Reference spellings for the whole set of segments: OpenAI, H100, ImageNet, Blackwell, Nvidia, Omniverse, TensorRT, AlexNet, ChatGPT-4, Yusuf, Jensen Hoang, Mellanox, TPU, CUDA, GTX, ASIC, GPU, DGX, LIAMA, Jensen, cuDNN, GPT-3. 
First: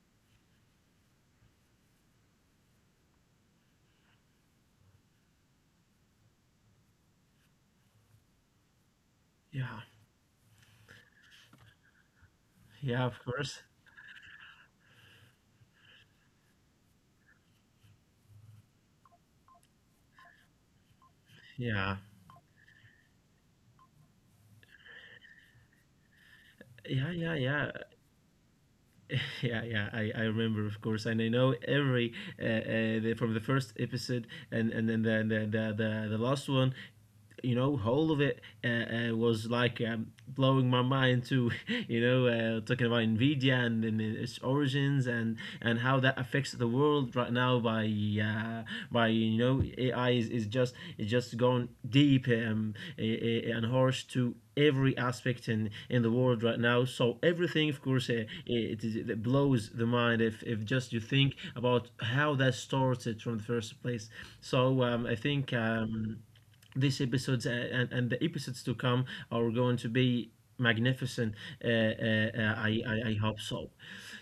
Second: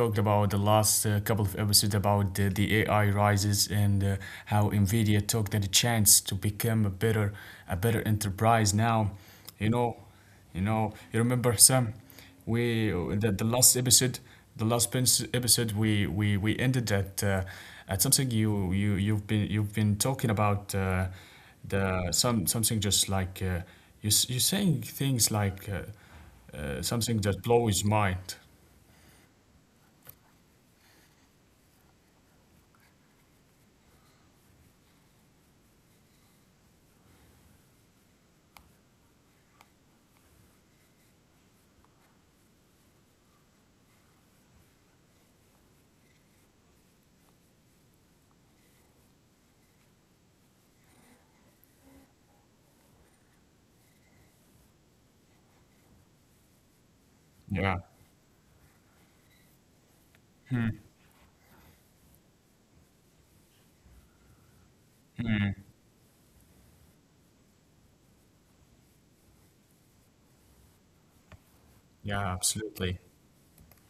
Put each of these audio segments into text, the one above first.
talked about the last couple of episodes about the AI rises and how Nvidia took that chance to become a better enterprise now. You Yeah, know, you know, you remember Sam? yeah, We of the, course. the last episode, the last episode we ended at something you've been talking about Yeah. the something just like you're saying things like Yeah, yeah, something yeah, that blows mind. yeah, yeah. I remember, of course, and I know every the, from the first episode and then the the last one. You know, whole of it was like blowing my mind to, you know, talking about Nvidia and its origins and how that affects the world right now by uh, by, you know, AI is, is just gone deep, and harsh to every aspect in the world right now, so everything, of course, Yeah, it, it blows the mind if just you think about how that started from the first place. So I think these episodes and the episodes to come are going to be magnificent. Yeah, I absolutely. hope so.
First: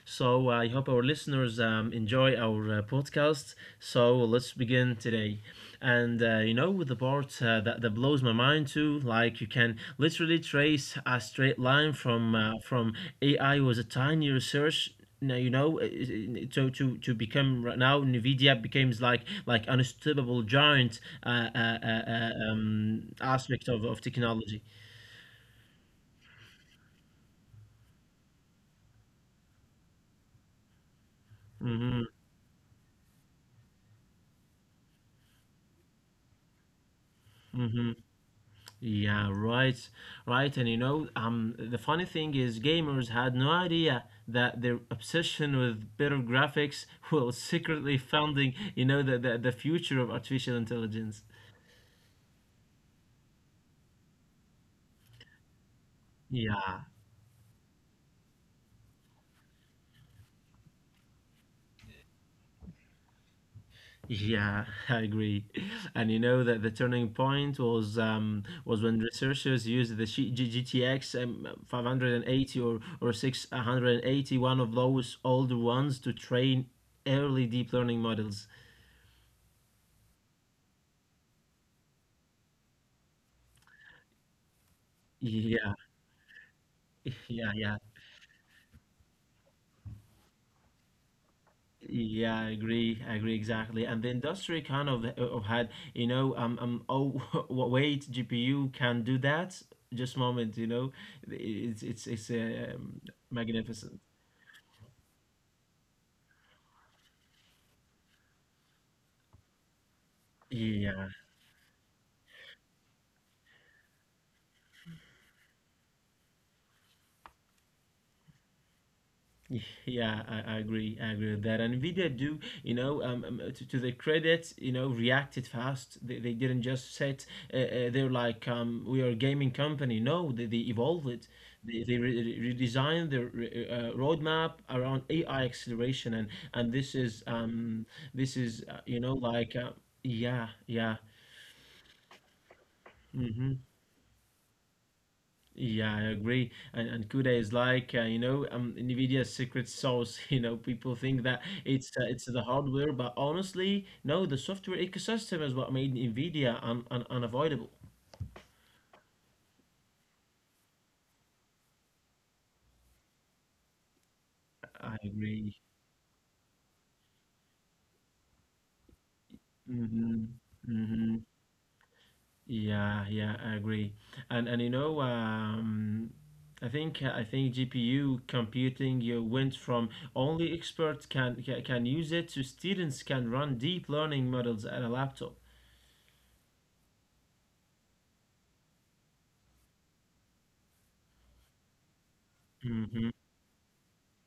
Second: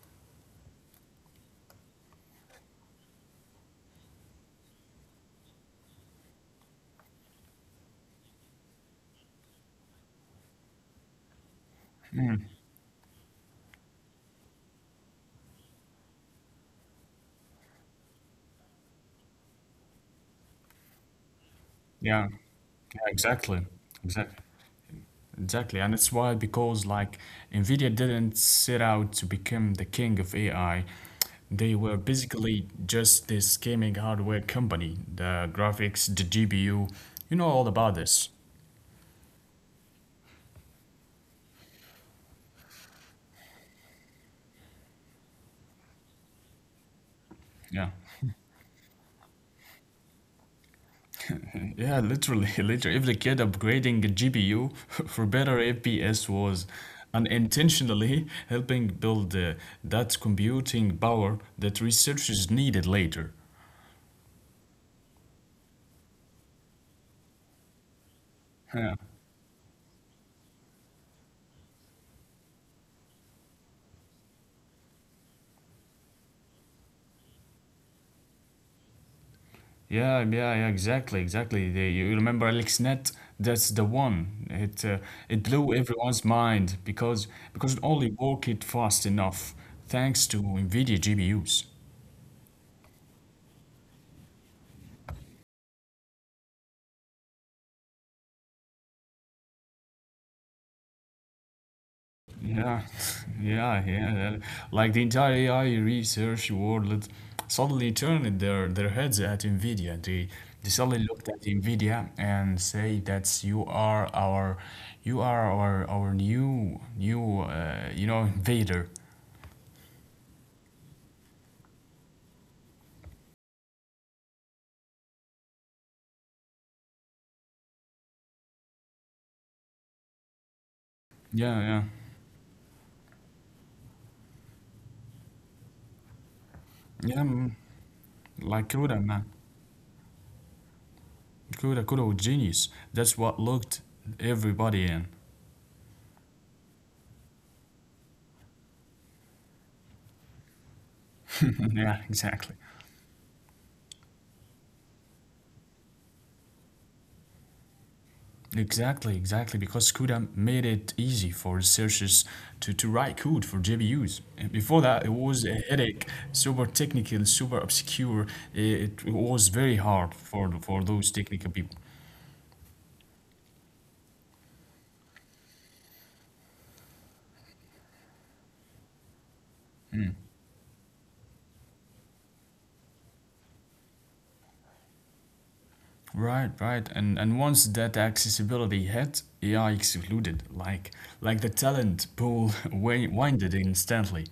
So I hope our listeners enjoy our podcast. So let's begin today. And you know, with the part that, that blows my mind too, like you can literally trace a straight line from AI was a tiny research now, you know, so to become right now nvidia becomes like unstoppable giant Yeah, yeah, exactly, aspect of exactly. technology. Exactly, and it's why because like Nvidia didn't set out to become the king of AI. They were Hmm. basically just this gaming hardware company, the graphics, the GPU. You know all Hmm. about this. Yeah, right. Right, and the funny thing is gamers had no idea that their obsession with better graphics was Yeah. secretly funding, you know, the future of artificial intelligence. Yeah, literally, literally. If the kid upgrading a GPU for better FPS was Yeah. unintentionally helping build that computing power that researchers needed later. Yeah, I agree. And you know that the turning point was when researchers used the GTX 580 or 680, one of those older ones, to train early deep learning models. Yeah, exactly. They, you remember AlexNet? That's the one. It blew Yeah, everyone's mind because yeah, because it yeah. only worked it fast enough thanks to NVIDIA GPUs. Yeah, I agree. I agree exactly. And the industry kind of had, you know, oh, wait, GPU can do that. Just moment, you know, it's Yeah, yeah, magnificent. yeah. Like the entire AI research world suddenly turned their heads at NVIDIA. They suddenly Yeah, looked at NVIDIA and say that you are our new, you know, invader. yeah, I agree. I agree with that. And Nvidia do, you know, to their credit, you know, reacted fast. They didn't just set. They're like, we are a gaming company. No, they evolved it. Yeah, yeah. They redesigned their roadmap around AI acceleration, and Yeah, mm, this is like Kuda, man. Yeah yeah. Kuda was genius. That's what Mm-hmm. looked everybody in. Yeah, I agree. And CUDA is like NVIDIA's secret sauce. You know, people think that Yeah, it's the exactly. hardware, but honestly, no, the software ecosystem is what made NVIDIA un un unavoidable. Exactly, exactly, because CUDA made it easy for researchers to write code for GPUs. And before I that, it was agree. a headache, super technical, super obscure. It was very Mm-hmm. hard for Mm-hmm. those technical people. Yeah, yeah, I agree. And you know, I think GPU computing you went from only experts can use it to students can run deep learning models at a laptop. Right. And once that accessibility hit, AI exploded, like the talent pool Mm-hmm. winded instantly.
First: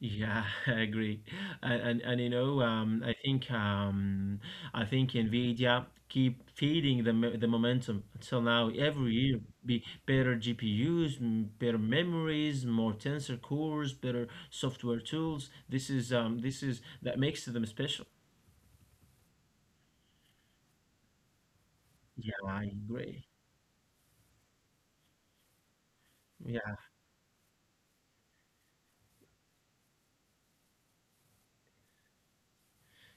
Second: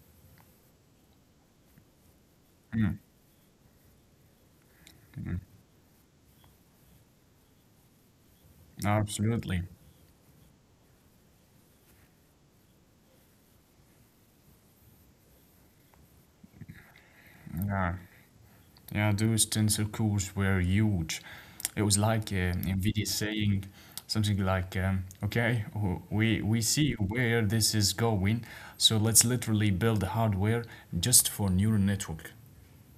Yeah, I agree. And you know, I think Nvidia keep feeding the the momentum until now. Every year, Absolutely. be better GPUs, better memories, more tensor cores, better software tools. This is that makes them Yeah. special. Yeah, those tensor cores were huge. It was Yeah, like I NVIDIA agree. saying something like, okay, we see where this is going, so let's literally build hardware just for neural network.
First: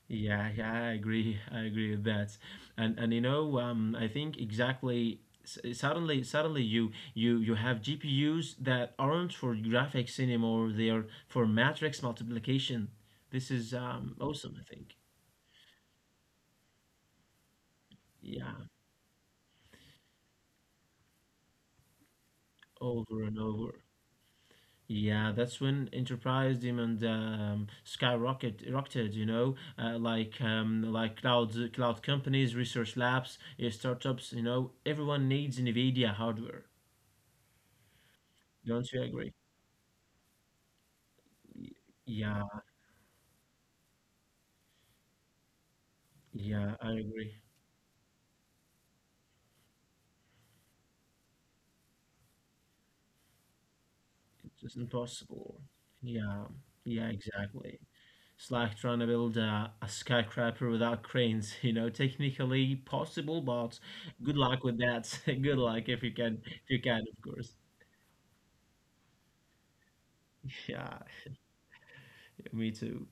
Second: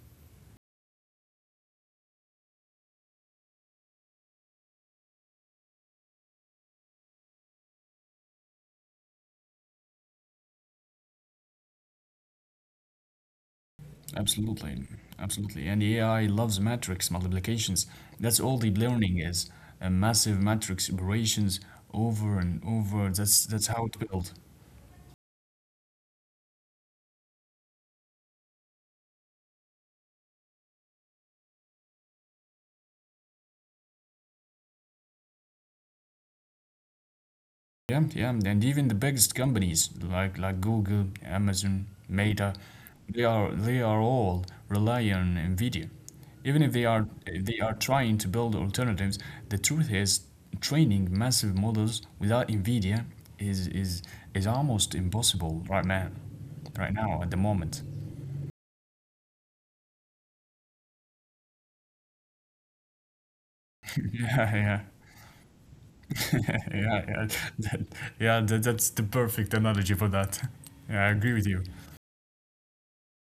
Yeah, yeah, I agree. I agree with that. And you know, I think exactly. Suddenly, you have GPUs that aren't for graphics anymore. They are for matrix multiplication. This is awesome, Absolutely. I think. Absolutely. And AI loves matrix multiplications. That's all deep Yeah, learning is. A massive matrix operations over and over. That's over and that's how it over. builds. Yeah, that's when enterprise demand skyrocket rocketed, you know, like cloud companies, research labs, startups, you know, everyone needs NVIDIA hardware. Yeah, yeah, and even the Don't you biggest agree? companies like Google, Amazon, Yeah, Meta, they are all rely on NVIDIA. Even if they yeah, I are agree. they are trying to build alternatives, the truth is training massive models without NVIDIA is is is It's just almost impossible impossible. right now, Yeah, right yeah, now at the moment. exactly. It's like trying to build a skyscraper without cranes, you know, technically possible, but Yeah, good luck yeah, with that. Good luck yeah, if you can, yeah. of course. That, yeah, that, that's the perfect analogy for that. Yeah, I Yeah, agree with you. me too.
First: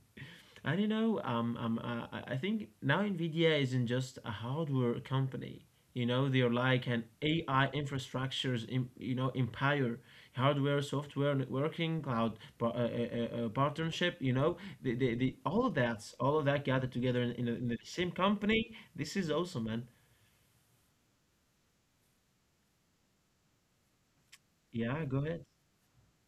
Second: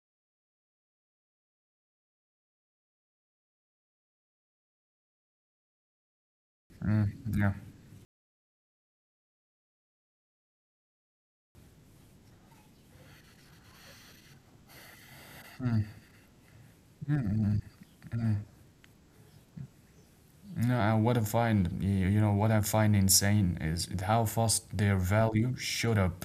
I don't know. I think now NVIDIA isn't just a hardware company. You know, they're like an Mm, yeah. AI infrastructures, you know, empire, hardware, software, networking, partnership. You know, all of that gathered together in, in the same company. This is awesome, man. No, and what I find, you know, what I find insane is how fast their Yeah, go ahead. value shot up.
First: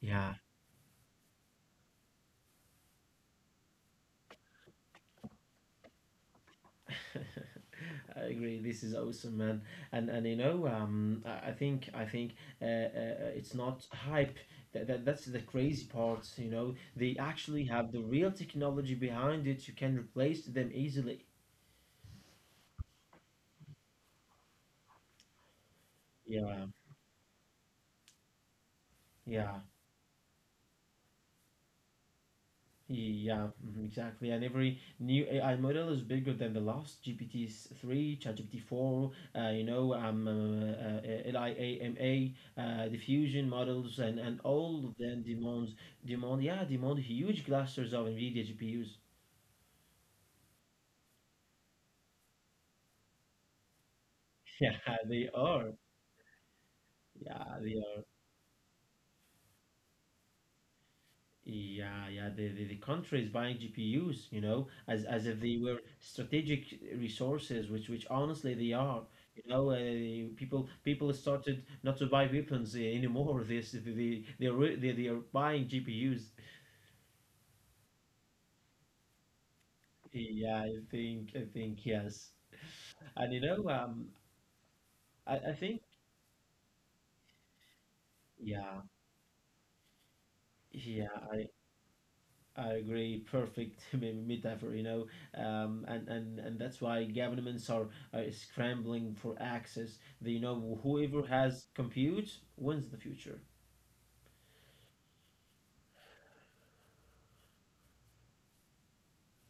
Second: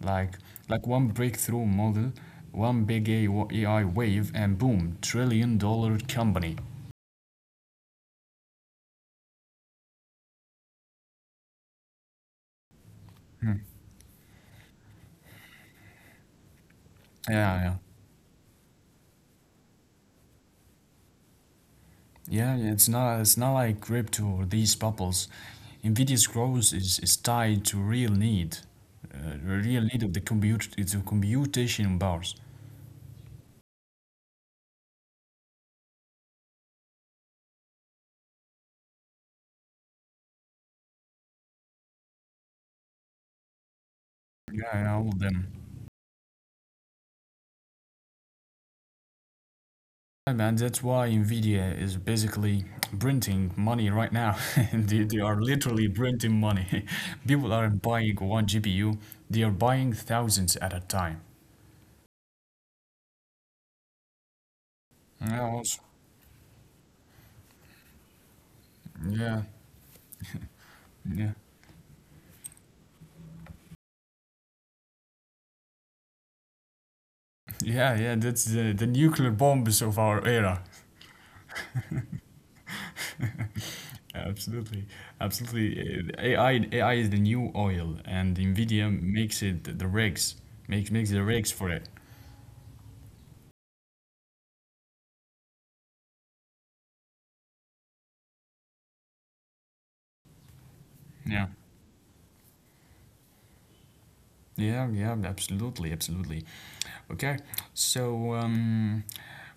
Yeah. Like, like one breakthrough model, one big AI wave, and boom, trillion-dollar company. I agree. This is awesome, man. And you know, I think it's Hmm. not hype. That that's the crazy part. You know, they actually Yeah, have the real technology behind it. You can replace them easily. yeah. It's not like crypto or these bubbles. Nvidia's Yeah, growth is tied to real need, the yeah. real need of the compute, to computation bars. Yeah, mhm, exactly. And every new AI model is bigger than the last. GPT-3, ChatGPT-4, you know, LIAMA, diffusion models, and Yeah, all yeah, of all of them them. demands demand yeah demand huge clusters of NVIDIA GPUs. Hi, man, that's why Nvidia is basically printing money right now. Yeah, they they are are. literally printing money. People Yeah, aren't they are. buying one GPU, they are buying thousands at a time. Yeah, yeah. The country is buying GPUs, you know, as Yeah, if they also- were strategic resources, which honestly they are. yeah, You know, people yeah, started not to buy weapons anymore. This they they are buying GPUs. yeah, yeah. That's the nuclear bombs of our era. Yeah, I think yes, and you know, Absolutely, I, I absolutely. think AI is the new oil, and Nvidia Yeah, makes it the rigs, makes yeah. the rigs for it. I agree. Perfect metaphor, you know, and that's why governments are scrambling for access. They know whoever Yeah, has compute wins the future. yeah. Absolutely. Okay, so um.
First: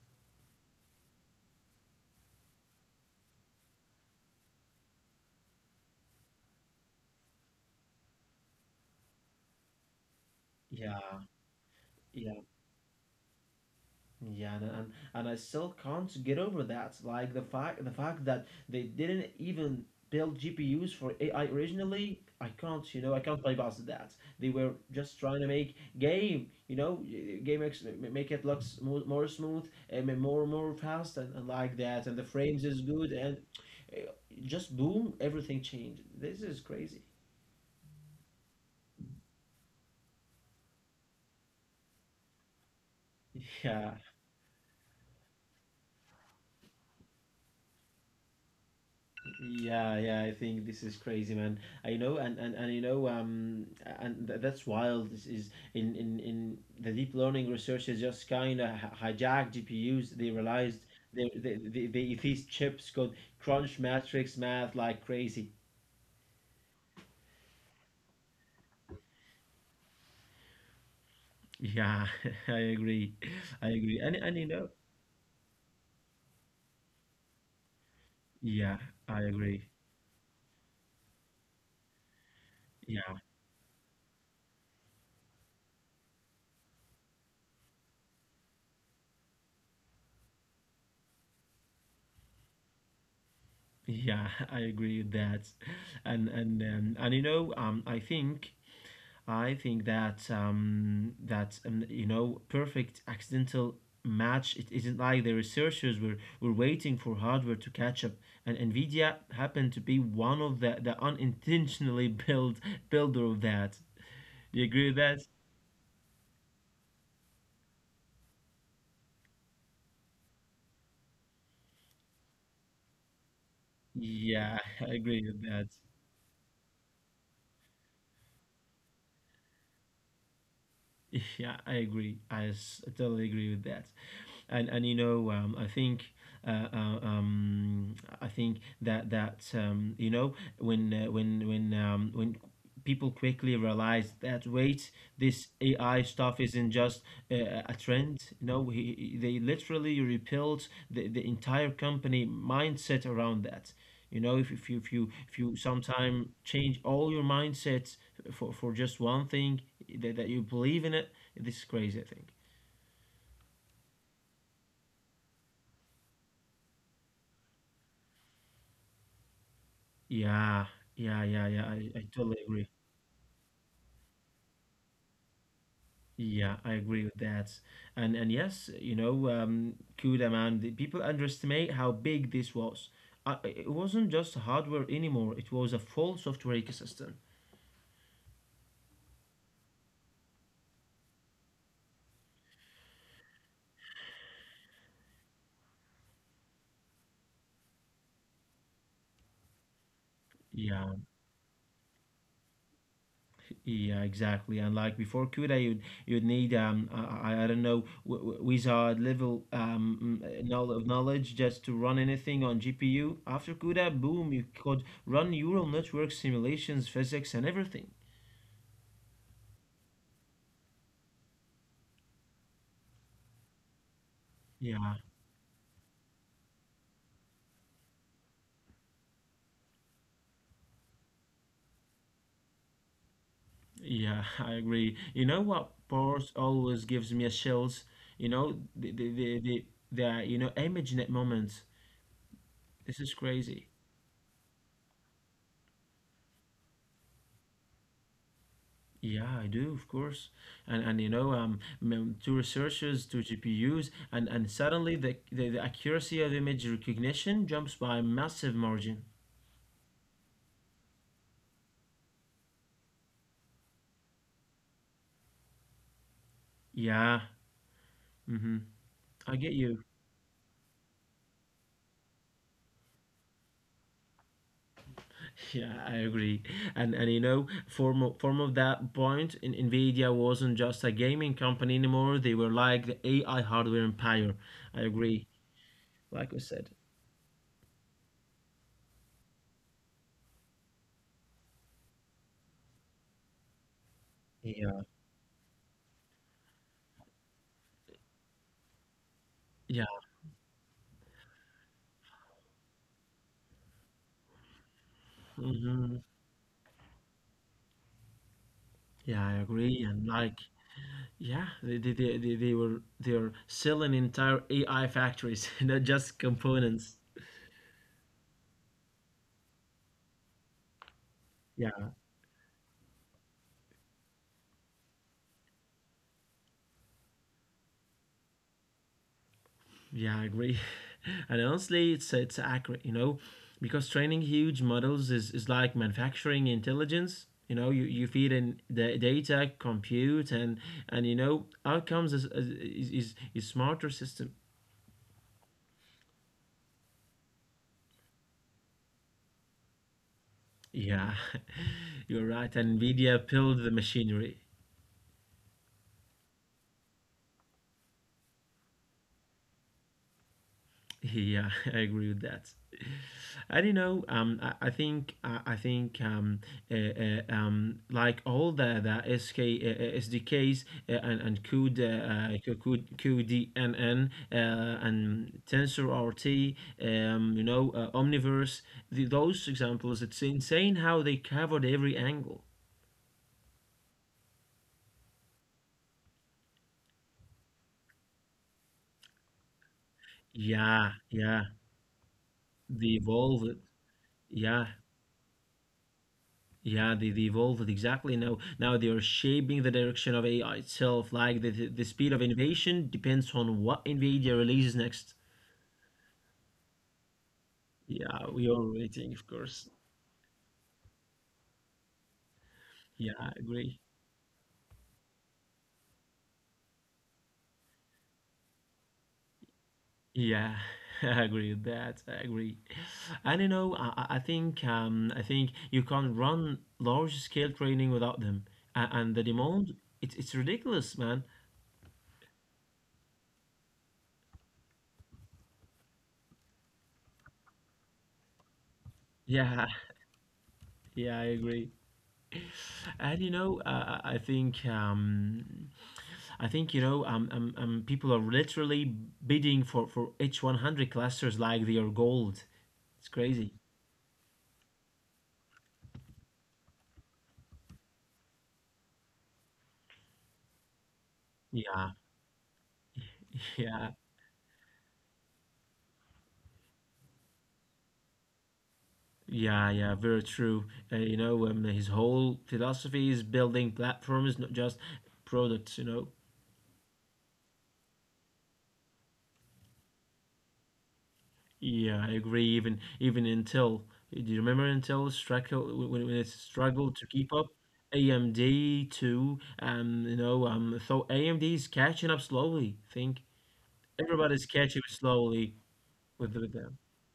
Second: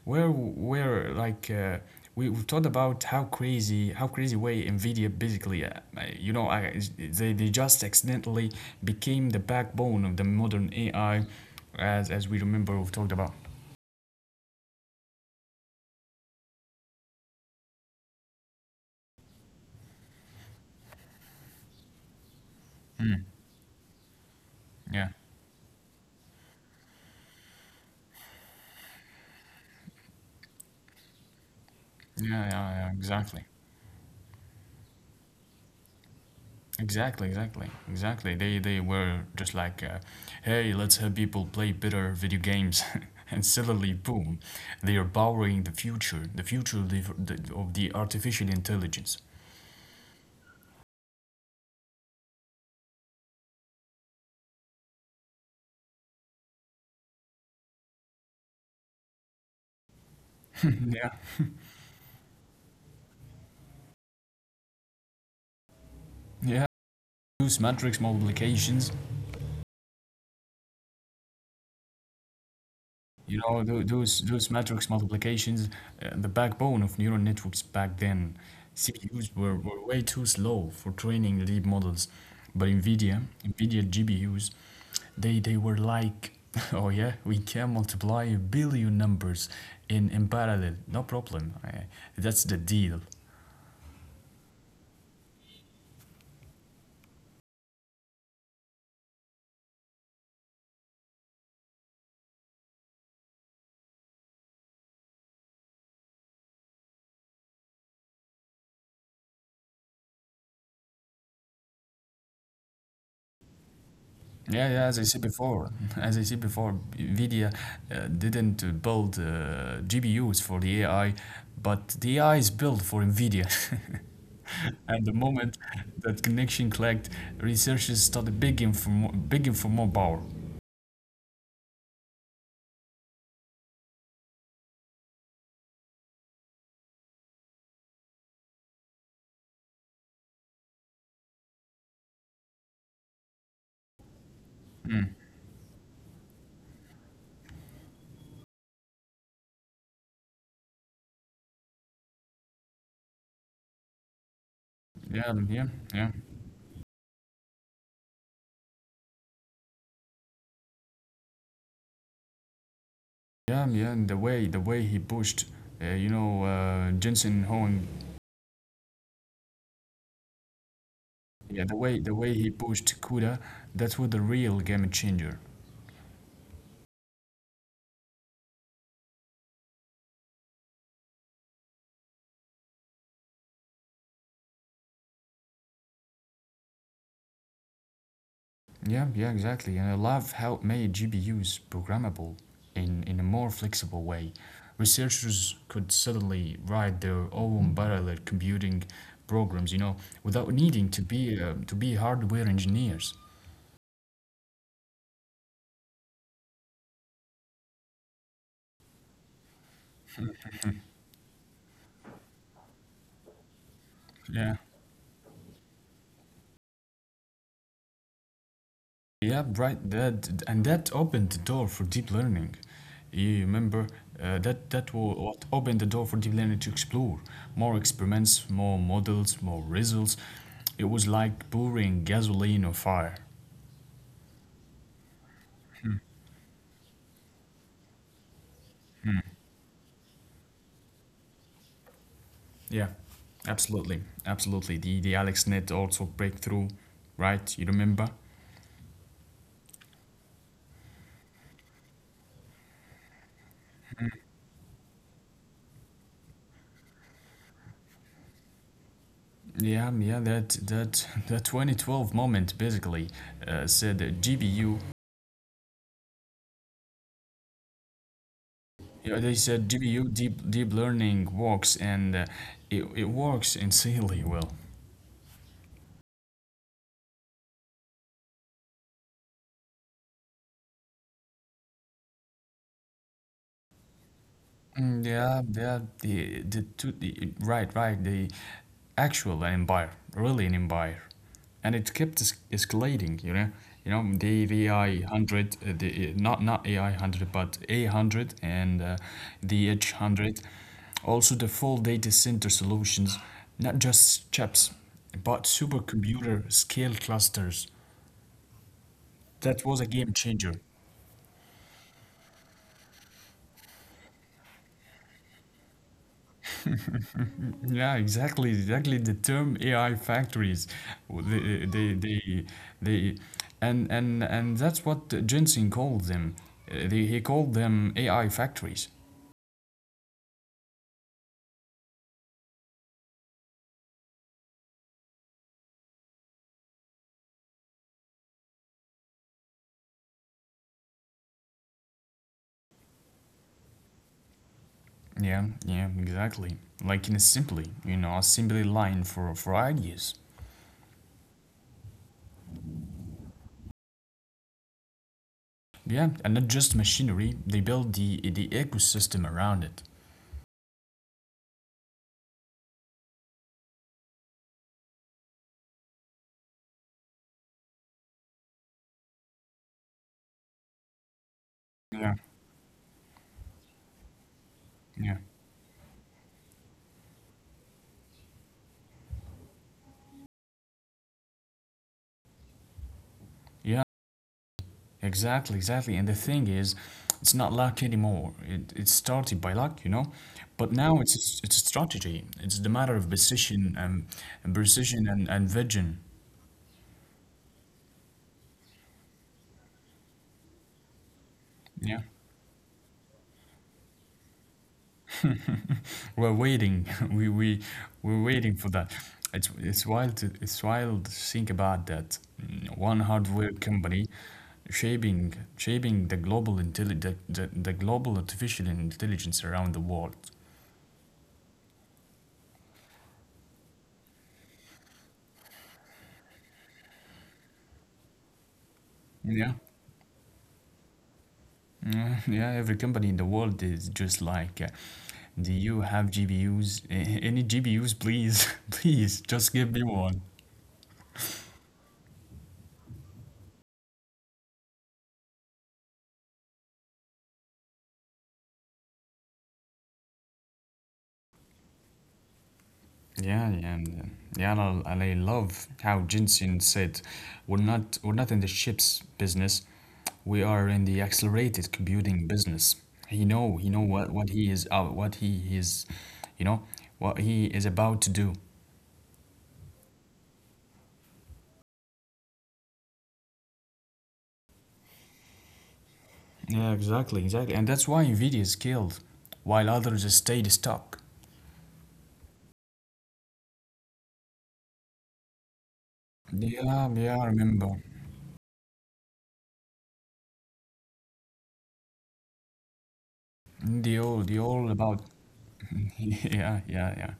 where like we talked about how crazy way Nvidia basically you know they just accidentally became the backbone of the modern AI Yeah, as we yeah. remember we've talked about. Yeah, and I still can't get over that. Like the fact that they didn't even build GPUs for AI originally, I can't, you know, I Mm. can't play past that. They were Yeah. just trying to make game, you know, make it look smooth, more smooth and more fast and like that, and the Yeah, yeah, frames is yeah, good and exactly. uh, just boom, everything changed. This is crazy. Exactly, exactly, exactly. They were just like, hey, let's have people play better video games, and suddenly, Yeah, boom, they are borrowing the future of of the artificial intelligence. yeah, yeah, I think this is crazy, man. I know, and you know, and that's wild. This is in the deep learning researchers just kind of hijacked GPUs. They realized yeah, they these chips could crunch matrix math like crazy. Yeah, those matrix multiplications, Yeah, I agree. you I know, agree. And you those know, matrix multiplications, the backbone of neural networks back then. yeah, I CPUs agree. were way too slow for training deep models, but Yeah, NVIDIA GPUs, they were like, oh yeah, we can multiply a billion numbers in parallel, no problem. That's the deal. yeah, I agree with that. And you know, I think that you know perfect accidental match. It isn't like the researchers were waiting for hardware to catch up, and Nvidia happened to be one of the unintentionally built builder of that. Do you Yeah, agree with yeah. As I that? said before, as I said before, Nvidia didn't build GPUs for the AI, but the AI is built for Nvidia. Yeah, I and agree the with that. moment that connection clicked, researchers started begging for more power. Yeah, I agree. I totally agree with that. And you know, I think. Uh, uh, um, I think that that you know when when people quickly realize that wait this AI stuff isn't just a trend no they literally rebuilt the entire company mindset around that. You know, if you if you Yeah, if you yeah, yeah, sometime change all your mindsets for just one thing that, that you believe in it, this is crazy, I think. yeah. And the way he pushed, you know, Jensen Hoang. Yeah, yeah, yeah, Yeah, yeah. the I, way I the way totally he agree. pushed CUDA, that was the real game changer. Yeah, I agree with that. And yes, you know, CUDA man, the people underestimate how big this was. It wasn't just hardware anymore. It was a full software ecosystem. Yeah, exactly. And I love how it made GPUs programmable in a more flexible way. Researchers could suddenly write their own parallel computing programs, you know, without needing Yeah, to be hardware engineers. yeah, exactly. And like before CUDA, you'd need I don't know wizard level um mm, knowl- of knowledge just to run anything on GPU. After CUDA, boom, you Yeah. could run neural network simulations, physics, and everything. Yeah, right. That and that opened the door for deep learning. You remember that Yeah, what opened the door for deep learning to explore more experiments, more models, more results. It was like pouring gasoline on fire. yeah, I agree. You know what part always gives me a chills? You know, the you know ImageNet moments. Yeah, This is crazy. absolutely, absolutely. The AlexNet also breakthrough, right? You remember? Yeah, I do, of course. And you know, to researchers, to GPUs, and suddenly the, the accuracy of image recognition jumps by a massive margin. Yeah, yeah. That that 2012 moment basically said that GBU. Yeah. Mm-hmm. Yeah, they I get said you. GBU deep learning works, and it it works insanely well. Yeah, I agree. And you know, form of that point, in, Nvidia wasn't just a gaming company anymore. They were like the AI hardware empire. I Mm, agree. Yeah, yeah, Like we the said. two the, right, right, the actual empire, really an empire, and it kept es escalating. You know the Yeah. AI hundred, the not AI hundred, but A hundred and the Yeah. H hundred, also the full data center solutions, not just chips, but Hmm. supercomputer scale clusters. Yeah, I That was agree. a And game like changer. yeah, they were they are selling entire AI factories, not just components. Yeah, exactly. The term AI factories, Well, Yeah, they and that's what Jensen called them. He called them AI factories. yeah, I agree. And honestly, it's accurate, you know, because training huge models is like manufacturing intelligence. You know, you feed in the data, compute, and you know, outcomes is is smarter system. Yeah, exactly. Like in a simply, you know, a simply line for ideas. Yeah, you're right. And NVIDIA built the machinery. Yeah, and not just machinery. They build the ecosystem around it. Yeah, I agree with that. I don't know. I think uh, like all the SK SDKs and CUD Yeah, CUD QDNN yeah, and TensorRT, you know, Omniverse. Those examples, it's insane how they covered every angle. yeah. Exactly. And the thing is, it's not luck anymore. It started by luck, you know, but Yeah, now yeah, it's a strategy. It's the they matter of evolved. precision and, Yeah, and vision. they evolved exactly now. Now they are shaping the direction of AI itself. Like the Yeah, speed of innovation depends on what NVIDIA releases next. we're waiting. We we're Yeah, we waiting are for that. waiting, of It's course. it's wild. It's wild to think about that. One Yeah, I hardware agree. company shaping the the global artificial intelligence around the world. Yeah, I agree with that. I agree. And you know, I think I think you can't run large scale training without them. And the Yeah. demand, it's ridiculous, man. Yeah, every company in the world is just like, do you have GPUs? Any GPUs, please? Please, just Yeah, give me one. yeah, I agree. And you know, I think I think people are literally bidding for H100 clusters like they are gold. It's Yeah, crazy. yeah, and, uh, yeah. And and I love how Jensen said, "We're not in the chips business. We are in the accelerated Yeah, computing business." He know yeah, what he is, you know, what he is about to do. yeah, yeah. Very true. His whole philosophy is building platforms, not just products. You know. Yeah, exactly. And that's why Nvidia is killed, while others stayed stuck. Yeah, I agree. Even Intel. Do you remember Intel struggle when it Yeah, struggled to yeah, I keep up? remember. AMD too. So AMD is catching up slowly. I think The everybody's all catching up about. slowly, with Yeah, them. yeah, yeah,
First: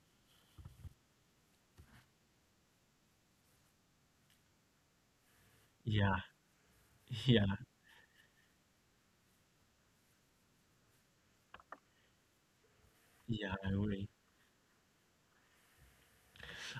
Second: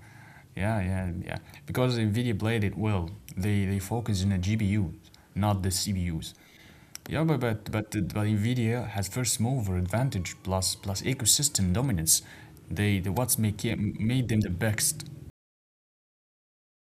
yeah. Because Nvidia played it well. They focus on the GPUs, not the Yeah, CPUs. Yeah, yeah, but Nvidia has first mover advantage plus ecosystem dominance. They the what's yeah, I agree. made them the best.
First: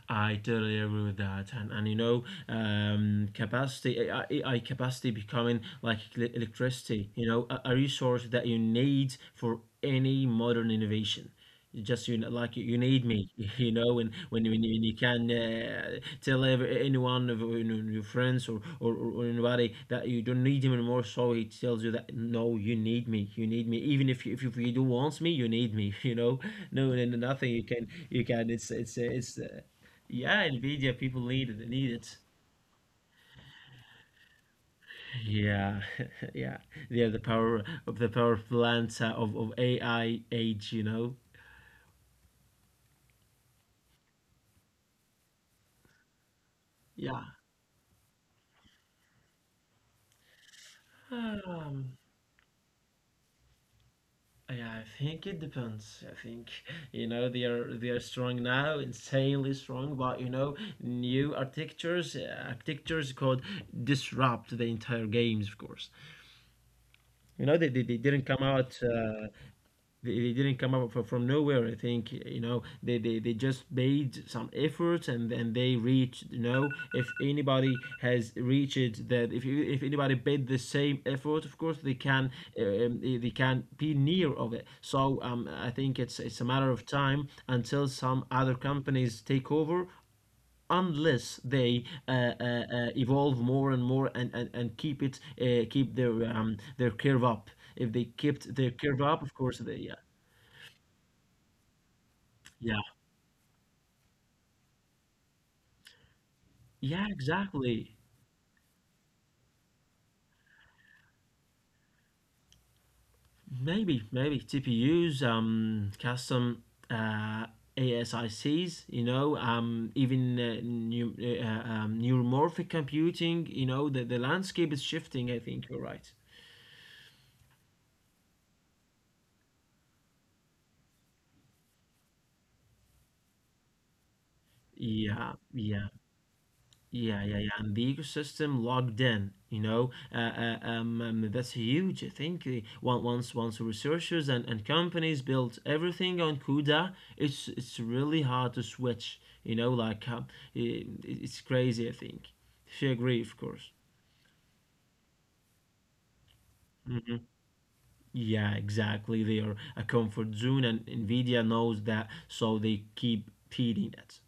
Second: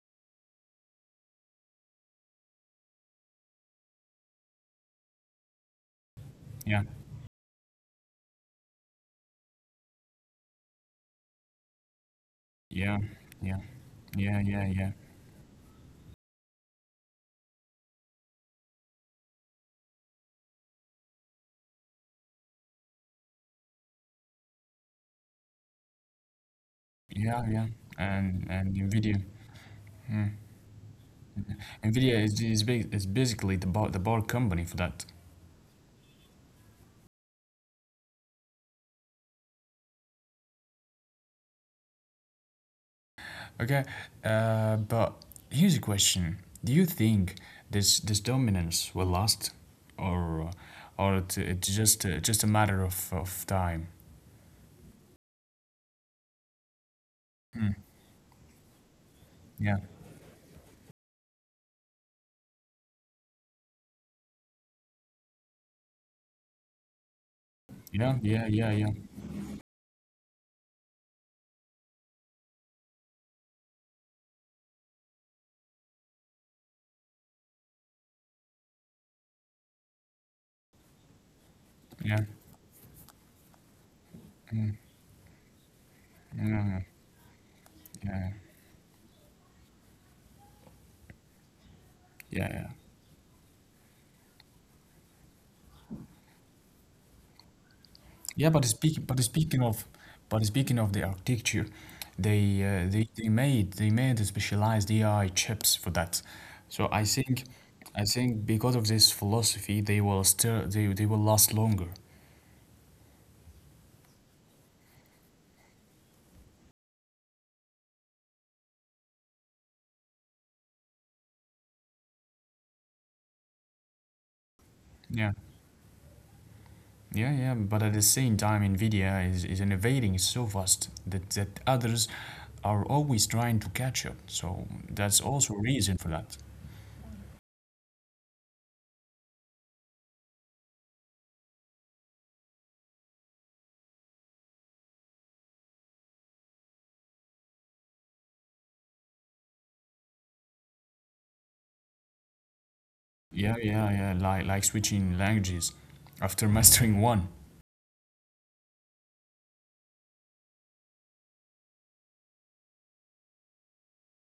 I totally agree with that, and you know, capacity AI, AI capacity becoming like Yeah, electricity, you know, a resource that you need for any modern innovation. You Just you know, like you yeah, need me, yeah, you know, and yeah, when yeah, you, when yeah. you can tell anyone of you know, your friends, or anybody, that you don't need him anymore, so he tells you that no, you need me, even if if you don't want me, you need me, you know, no, and Yeah, nothing you yeah, can you and can. It's it's. Yeah, Nvidia people need it. Need Nvidia it. Is, is basically the bar company for that. Yeah, yeah. They are the power of the power plant of AI age. You know. Okay, but here's a question: Do you Yeah. think this this dominance will last, or it's Um. Just a matter of time? Yeah, I think it depends. I think you know they are Mm, they are strong now, insanely yeah, strong. But you know, new architectures, could disrupt the entire games. Of course, you know they you didn't come yeah, out. yeah, yeah, They didn't come up from nowhere. I think you know they just made some efforts and then they reached. You know, if anybody has reached that, if anybody made the same effort, of course yeah, yeah, they can be near of it. So I think it's a matter of yeah, time until some other companies take over. Unless they yeah, yeah. evolve more and more, and keep it keep their curve up. If they kept Yeah, their curve up, of course they yeah. but speaking of the architecture, they Yeah, they made the specialized AI chips for that. So Yeah, I think exactly. Because of this philosophy, they will still they will last longer. Maybe, maybe TPUs, custom uh, ASICs, you know, even new, neuromorphic computing, you know, the landscape is shifting. I Yeah, think you're right. yeah. But at the same time, Nvidia is innovating so fast that, that others are always trying to catch up. So that's Yeah, also a yeah. reason for that. Yeah, yeah, yeah, and the ecosystem logged in, you know, that's huge. I think once researchers and companies built everything on CUDA, it's really hard to switch, you know, it's crazy, I think. If you agree, of Yeah, course. yeah, yeah. Like switching languages after mastering Hmm one. Yeah, exactly. They are a comfort zone, and NVIDIA knows that, so they keep feeding it.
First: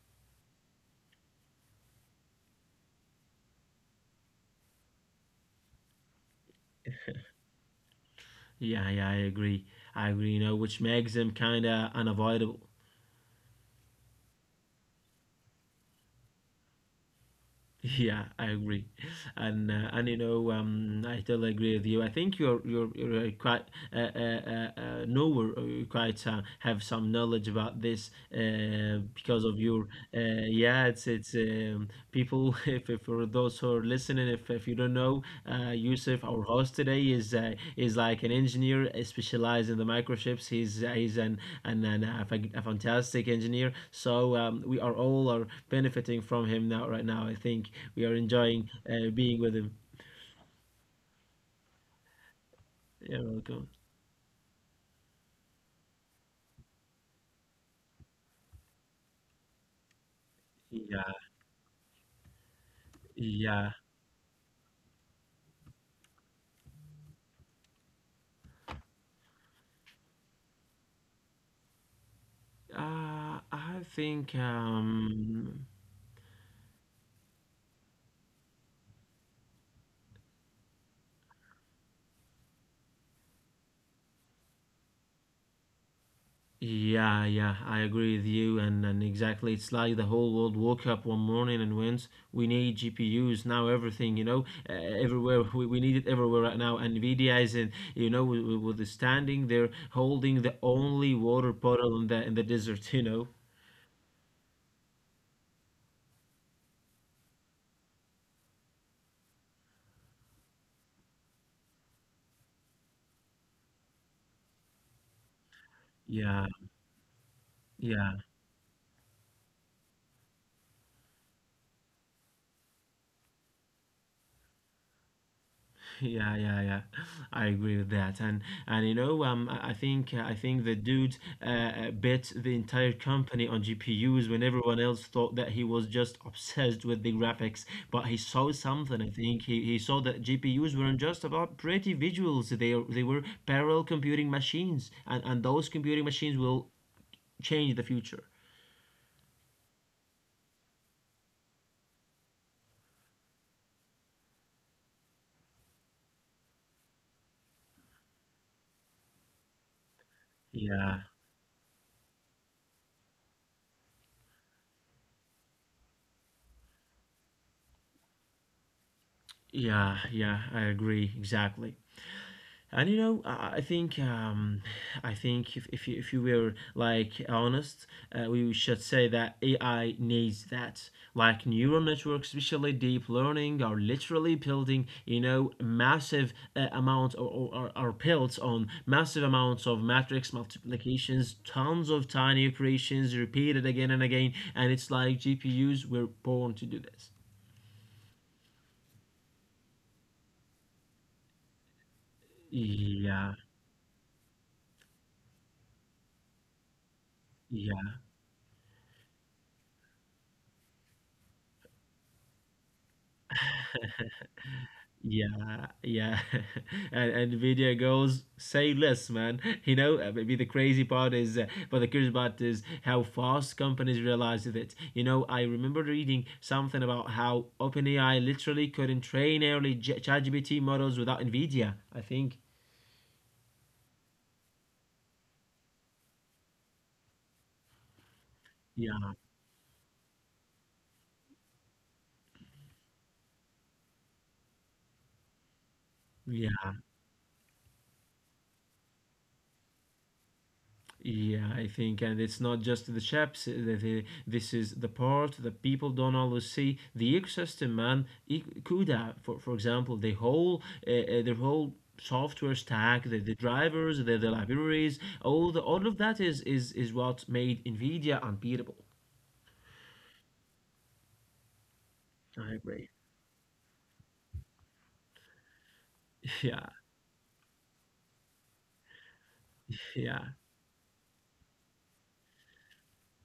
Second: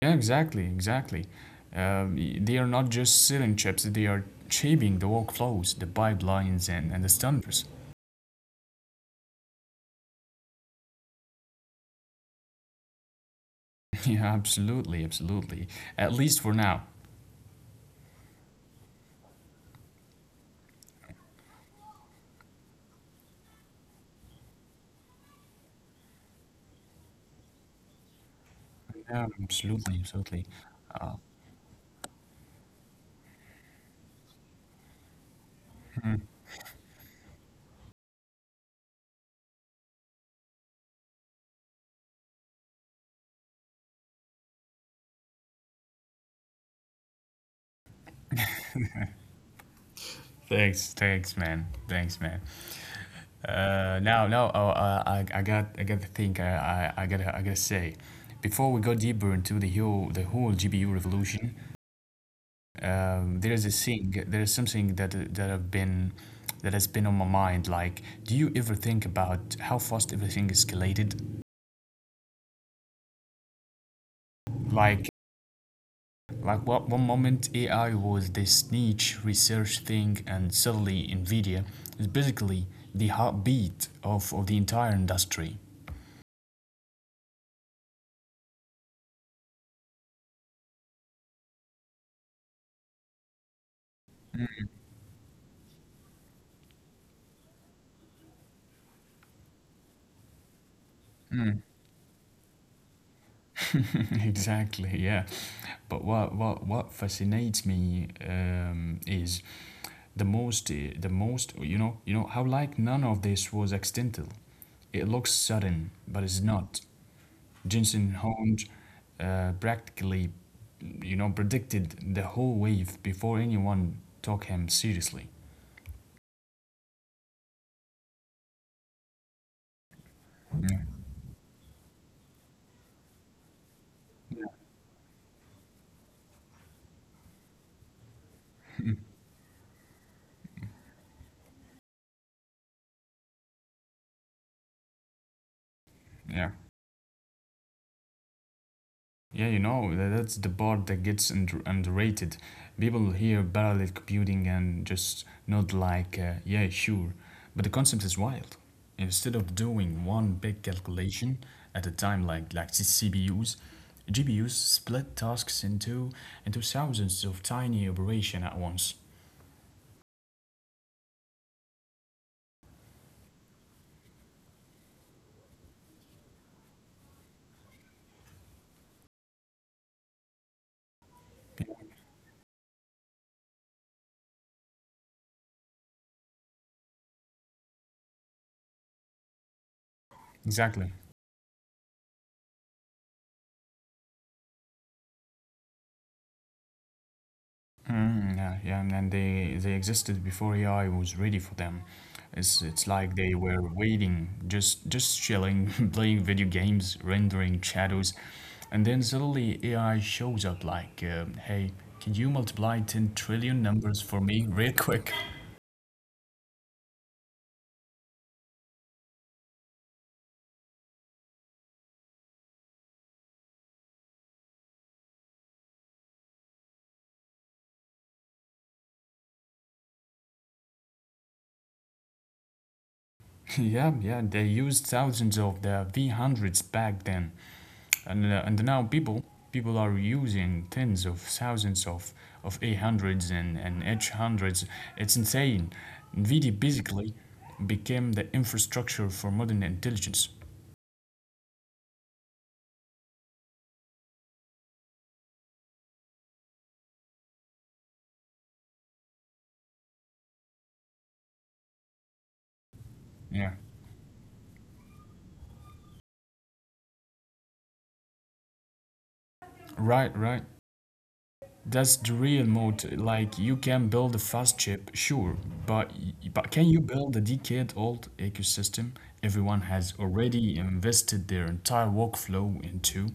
Yeah, exactly. They are not just selling chips; they are shaping the workflows, the pipelines, and the standards. Yeah, yeah, I agree. I agree, you know, which makes them kind of unavoidable. Yeah, absolutely. At least for now. Yeah, I agree, and I totally agree with you. I think you're quite know, or you quite have some knowledge about this Yeah, because of your absolutely, uh, absolutely. yeah. Uh, it's People, if for those who are listening, if you don't know, Yusuf, our host today, is like an engineer specialized in the microchips. He's a fantastic engineer, so we are all are benefiting from him now, right now. I think we are enjoying being with him. thanks, thanks, man. You're welcome. No, no. Oh, I got to think. I gotta say, before we go deeper into the whole GPU Yeah, revolution, yeah. There is something that have been, that has been on my mind. Like, do you ever think about how fast everything escalated? I think, Like, like what one moment AI was this niche research thing, and suddenly Nvidia is basically the heartbeat of the entire industry. yeah, yeah, I agree with you, and exactly, it's like the whole world woke up one morning and went, we need GPUs now, everything, you know, everywhere, we need it everywhere right now, and NVIDIA is in, you know, with the standing there, holding the only water bottle in in the desert, you know, Exactly, yeah. But what fascinates me, is the most how like none of this was accidental. It looks sudden, but it's yeah, not. Jensen yeah. Honge practically predicted the whole wave before anyone took him seriously. Yeah, yeah, yeah. I agree with that, and you know, I think I think Yeah, the dude bet the entire company on GPUs when everyone else thought that he was just obsessed with the graphics. But he saw something. I think he saw that GPUs weren't just about pretty visuals. They were parallel computing machines, and those computing machines yeah. will change the future. Yeah, you know, that's the part that gets underrated. People hear parallel computing and just nod like, yeah, sure. But the concept is wild. Instead of doing one big Yeah, calculation at a time like CPUs, GPUs split tasks into thousands of tiny operation at once. yeah, yeah. I agree exactly. And you know, I think I think if you were like honest, we should say that AI needs that. Like neural networks, especially deep learning, are literally building you know massive amounts or are built on massive amounts of matrix Exactly. multiplications, tons of tiny operations repeated again and again, and it's like GPUs were born to do this. Yeah, yeah, and then they existed before AI was ready for them. It's like they Yeah, were waiting, just chilling, playing video games, rendering yeah. shadows, and then suddenly AI shows up like, "Hey, can you multiply 10 trillion numbers for me real quick?" Yeah, yeah. And Nvidia goes, say less, man. You know, maybe the crazy part is, but the curious part is how fast companies realize that. You know, I remember reading something about how OpenAI literally couldn't train early ChatGPT models without NVIDIA, I think. Yeah, yeah, they used thousands of the V100s back then. And now Yeah, people are using tens of thousands of A100s and H100s. It's insane. NVIDIA yeah. basically became the infrastructure for modern intelligence. Yeah, I think, and it's not just the chefs. The, this is the part that people don't always see. The ecosystem, man, CUDA, for example, the whole software stack, the Yeah, drivers, the libraries, all of that is what made NVIDIA unbeatable. right, right. That's the real I mode. agree. Like you can build a fast chip, sure, but but Yeah, can you build a decade-old ecosystem everyone has yeah. already invested their entire workflow into?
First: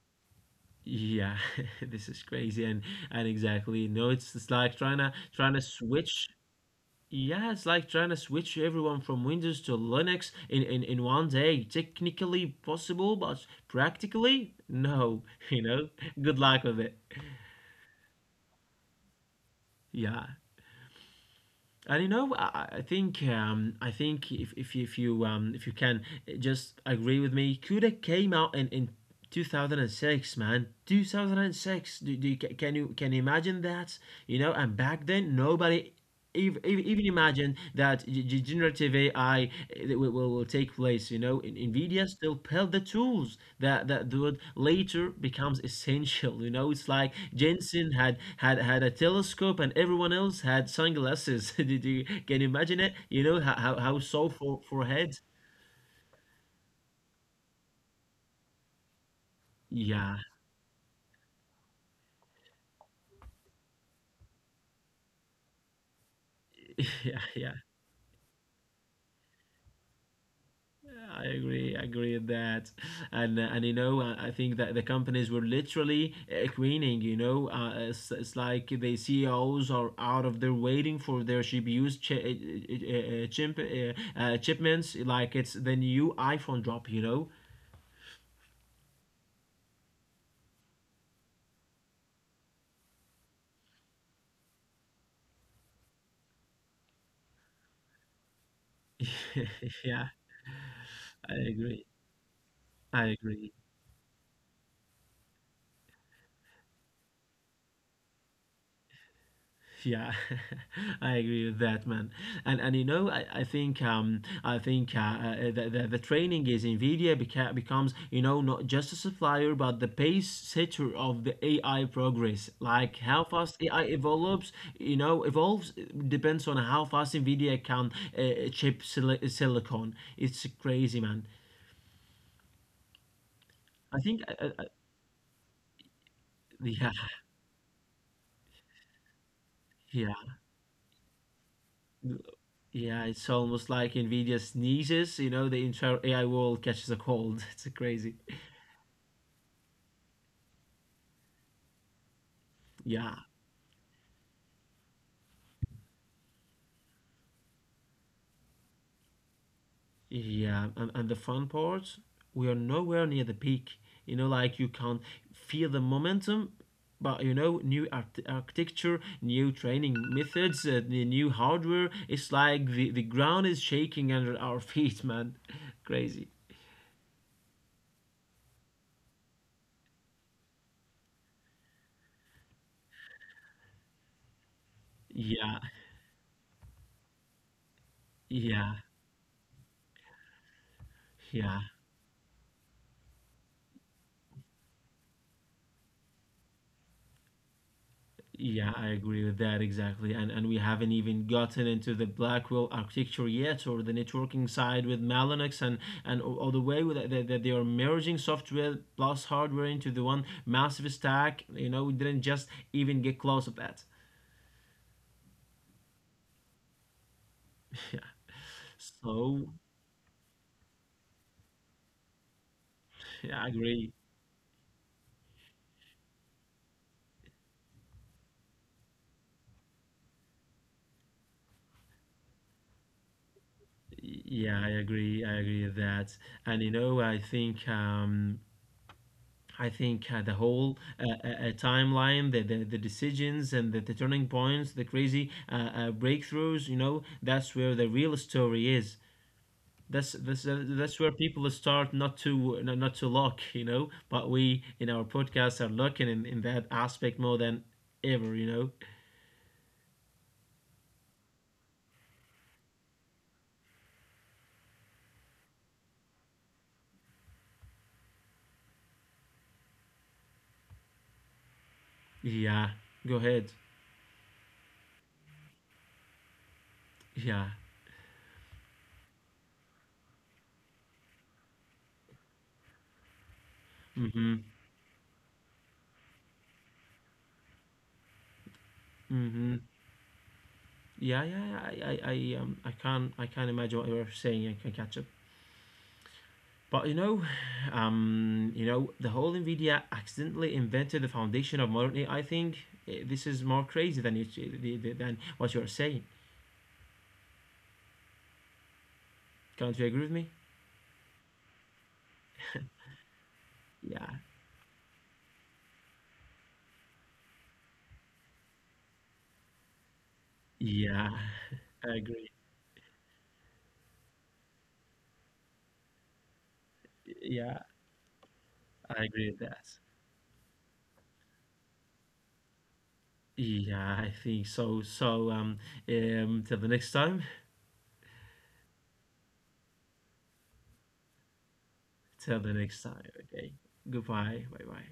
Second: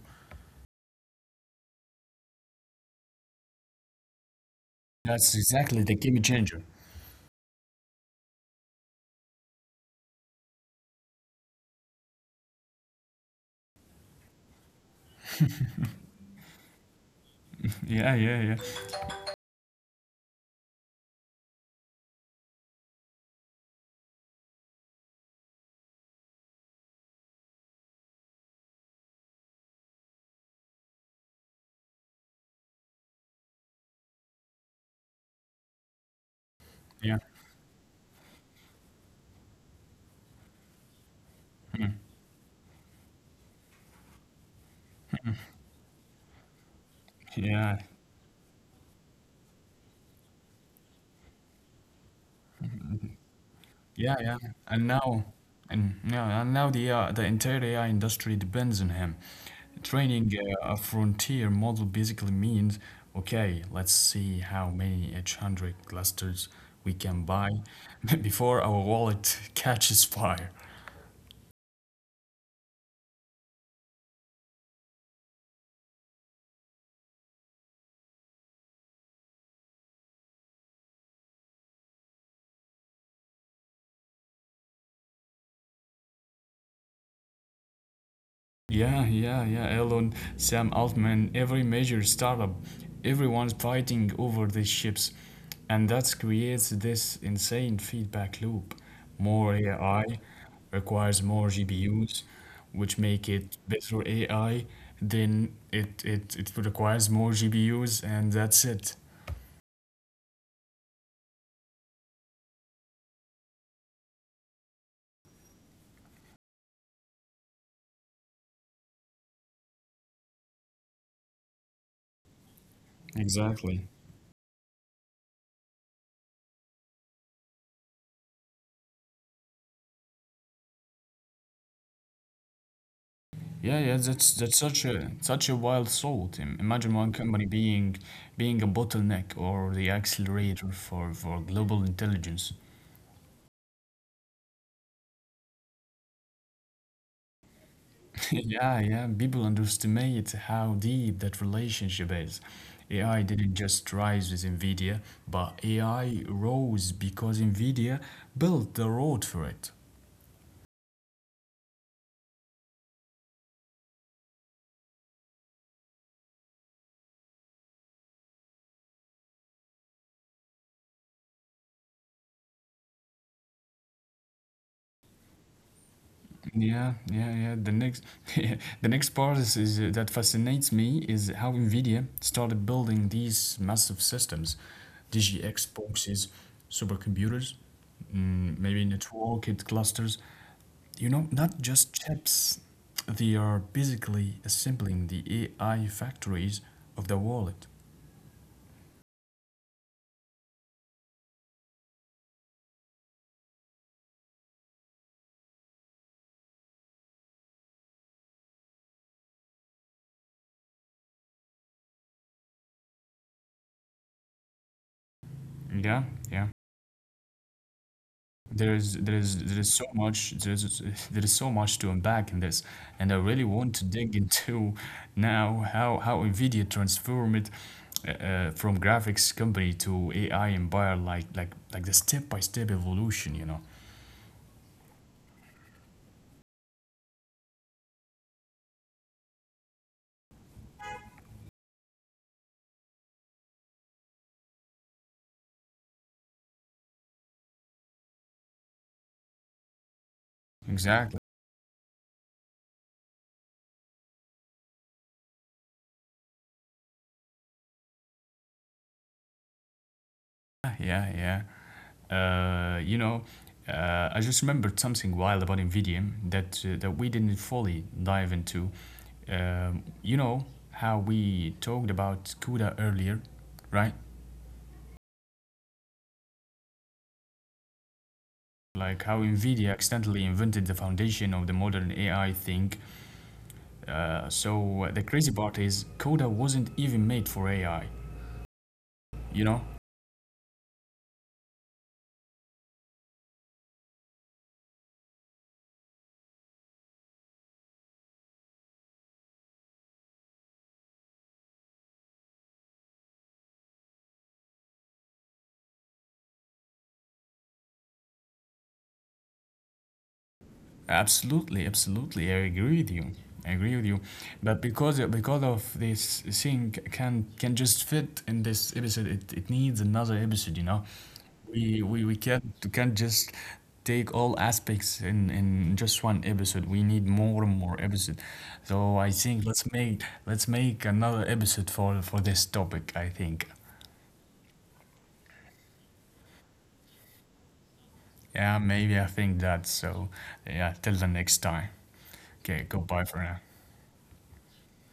Yeah, this is crazy and exactly. No, it's like trying to That's trying to exactly the game switch. changer. Yeah, it's like trying to switch everyone from Windows to Linux in one day. Technically possible, but practically, no. You know, good luck with it. Yeah, yeah, yeah, Yeah. And you know, I think I think if you can just agree with me, Cuda came out in 2006, man. 2006. Can you imagine that? You know, and back then nobody even yeah, imagine that generative AI will take place, you know, in NVIDIA still build the tools that would later becomes essential, you know, it's like yeah. Jensen had a telescope and everyone else had sunglasses. Did you, can you imagine it? You know how how Yeah, so yeah. For And heads? now, and yeah, and now the entire AI industry depends on him. Yeah, Training a frontier model basically means, okay, let's see how many H100 clusters we can yeah, buy yeah. before our wallet catches fire. I agree with that, and you know I think that the companies were literally queening. You know, it's like the CEOs are out of there waiting for their CPUs shipments. Like it's the new iPhone drop. You know, Yeah, yeah, yeah. Elon, Sam Altman, every major startup, everyone's fighting over these chips, and that creates this insane feedback loop. More yeah, AI requires I more agree, GPUs, which I make agree. it better AI. Then it requires more GPUs, and that's it. Yeah, I agree with that, man. And you know, I think the training is Nvidia becomes you know, not just a supplier but the pace setter of the AI progress. Like how fast AI Exactly. evolves, you know, evolves depends on how fast Nvidia can chip silicon. It's crazy, man. Yeah, yeah, I that's think that's such a wild thought. Imagine Yeah. one company being a bottleneck or the Yeah, accelerator for global n- intelligence. yeah, it's almost like Nvidia sneezes, you know, the entire AI world catches a cold. It's crazy. Yeah, yeah, people underestimate how deep that relationship is. Yeah, AI didn't just rise with Nvidia, but AI rose because Nvidia built the road for it. yeah, and the fun part, we are nowhere near the peak. You know, like you can feel the momentum, but you know, new architecture, new training methods, the new hardware. It's like the ground is shaking under our feet, man. Crazy. Yeah, yeah, yeah. The next, the next part is that fascinates me is how Nvidia started building these massive systems, DGX Yeah, boxes, supercomputers, yeah, maybe networked clusters. You know, not yeah. just chips. They are basically assembling the AI factories of the wallet. Yeah, I agree with that exactly. And we haven't even gotten into the Blackwell architecture yet, or the networking side with Mellanox, and all the way with that, that they are merging software plus hardware into the one massive stack. You know, we didn't just even get close of that. Yeah, yeah. Yeah. There is there is So there is so much, there is there is so much to unpack in this, and I yeah, really I want to agree. dig into now how Nvidia transformed from graphics company to AI empire, like the step by step evolution, you know. Yeah, I agree. I agree with that. And you know, I think the whole timeline, the decisions and the turning points, the crazy breakthroughs, you know, that's where the real story is. That's where Exactly. people start not to not to look, you know. But we in our podcast are looking in that aspect more than ever, you know. Yeah, yeah, yeah. You know, I just remembered something wild about Nvidia that that we didn't fully dive into. You know how we talked about Yeah, CUDA go earlier, ahead. right? Yeah. Like how NVIDIA accidentally invented the foundation of the modern AI thing. Mm-hmm. So the crazy part is, Coda wasn't even made for AI, you know? Mm-hmm. Yeah, yeah. I can't imagine what you're saying. I can catch up. But you know, the whole Nvidia accidentally invented the foundation of modern AI. I think this is more crazy than than what you're saying. Can't you agree with me? Absolutely, absolutely. I agree with you. I agree with you. Yeah, But because of this thing can just fit in this episode, it needs another episode, you know. yeah, I We can't agree. we can't just take all aspects in just one episode. We need more and Yeah, more episode. So I I agree think with let's that. make let's make another episode for this topic, I think. Yeah, I think so. So, till the next time. Yeah, maybe I think that, so yeah, till the next time. Till the Okay, next goodbye time. for now. Okay. Goodbye. Bye bye.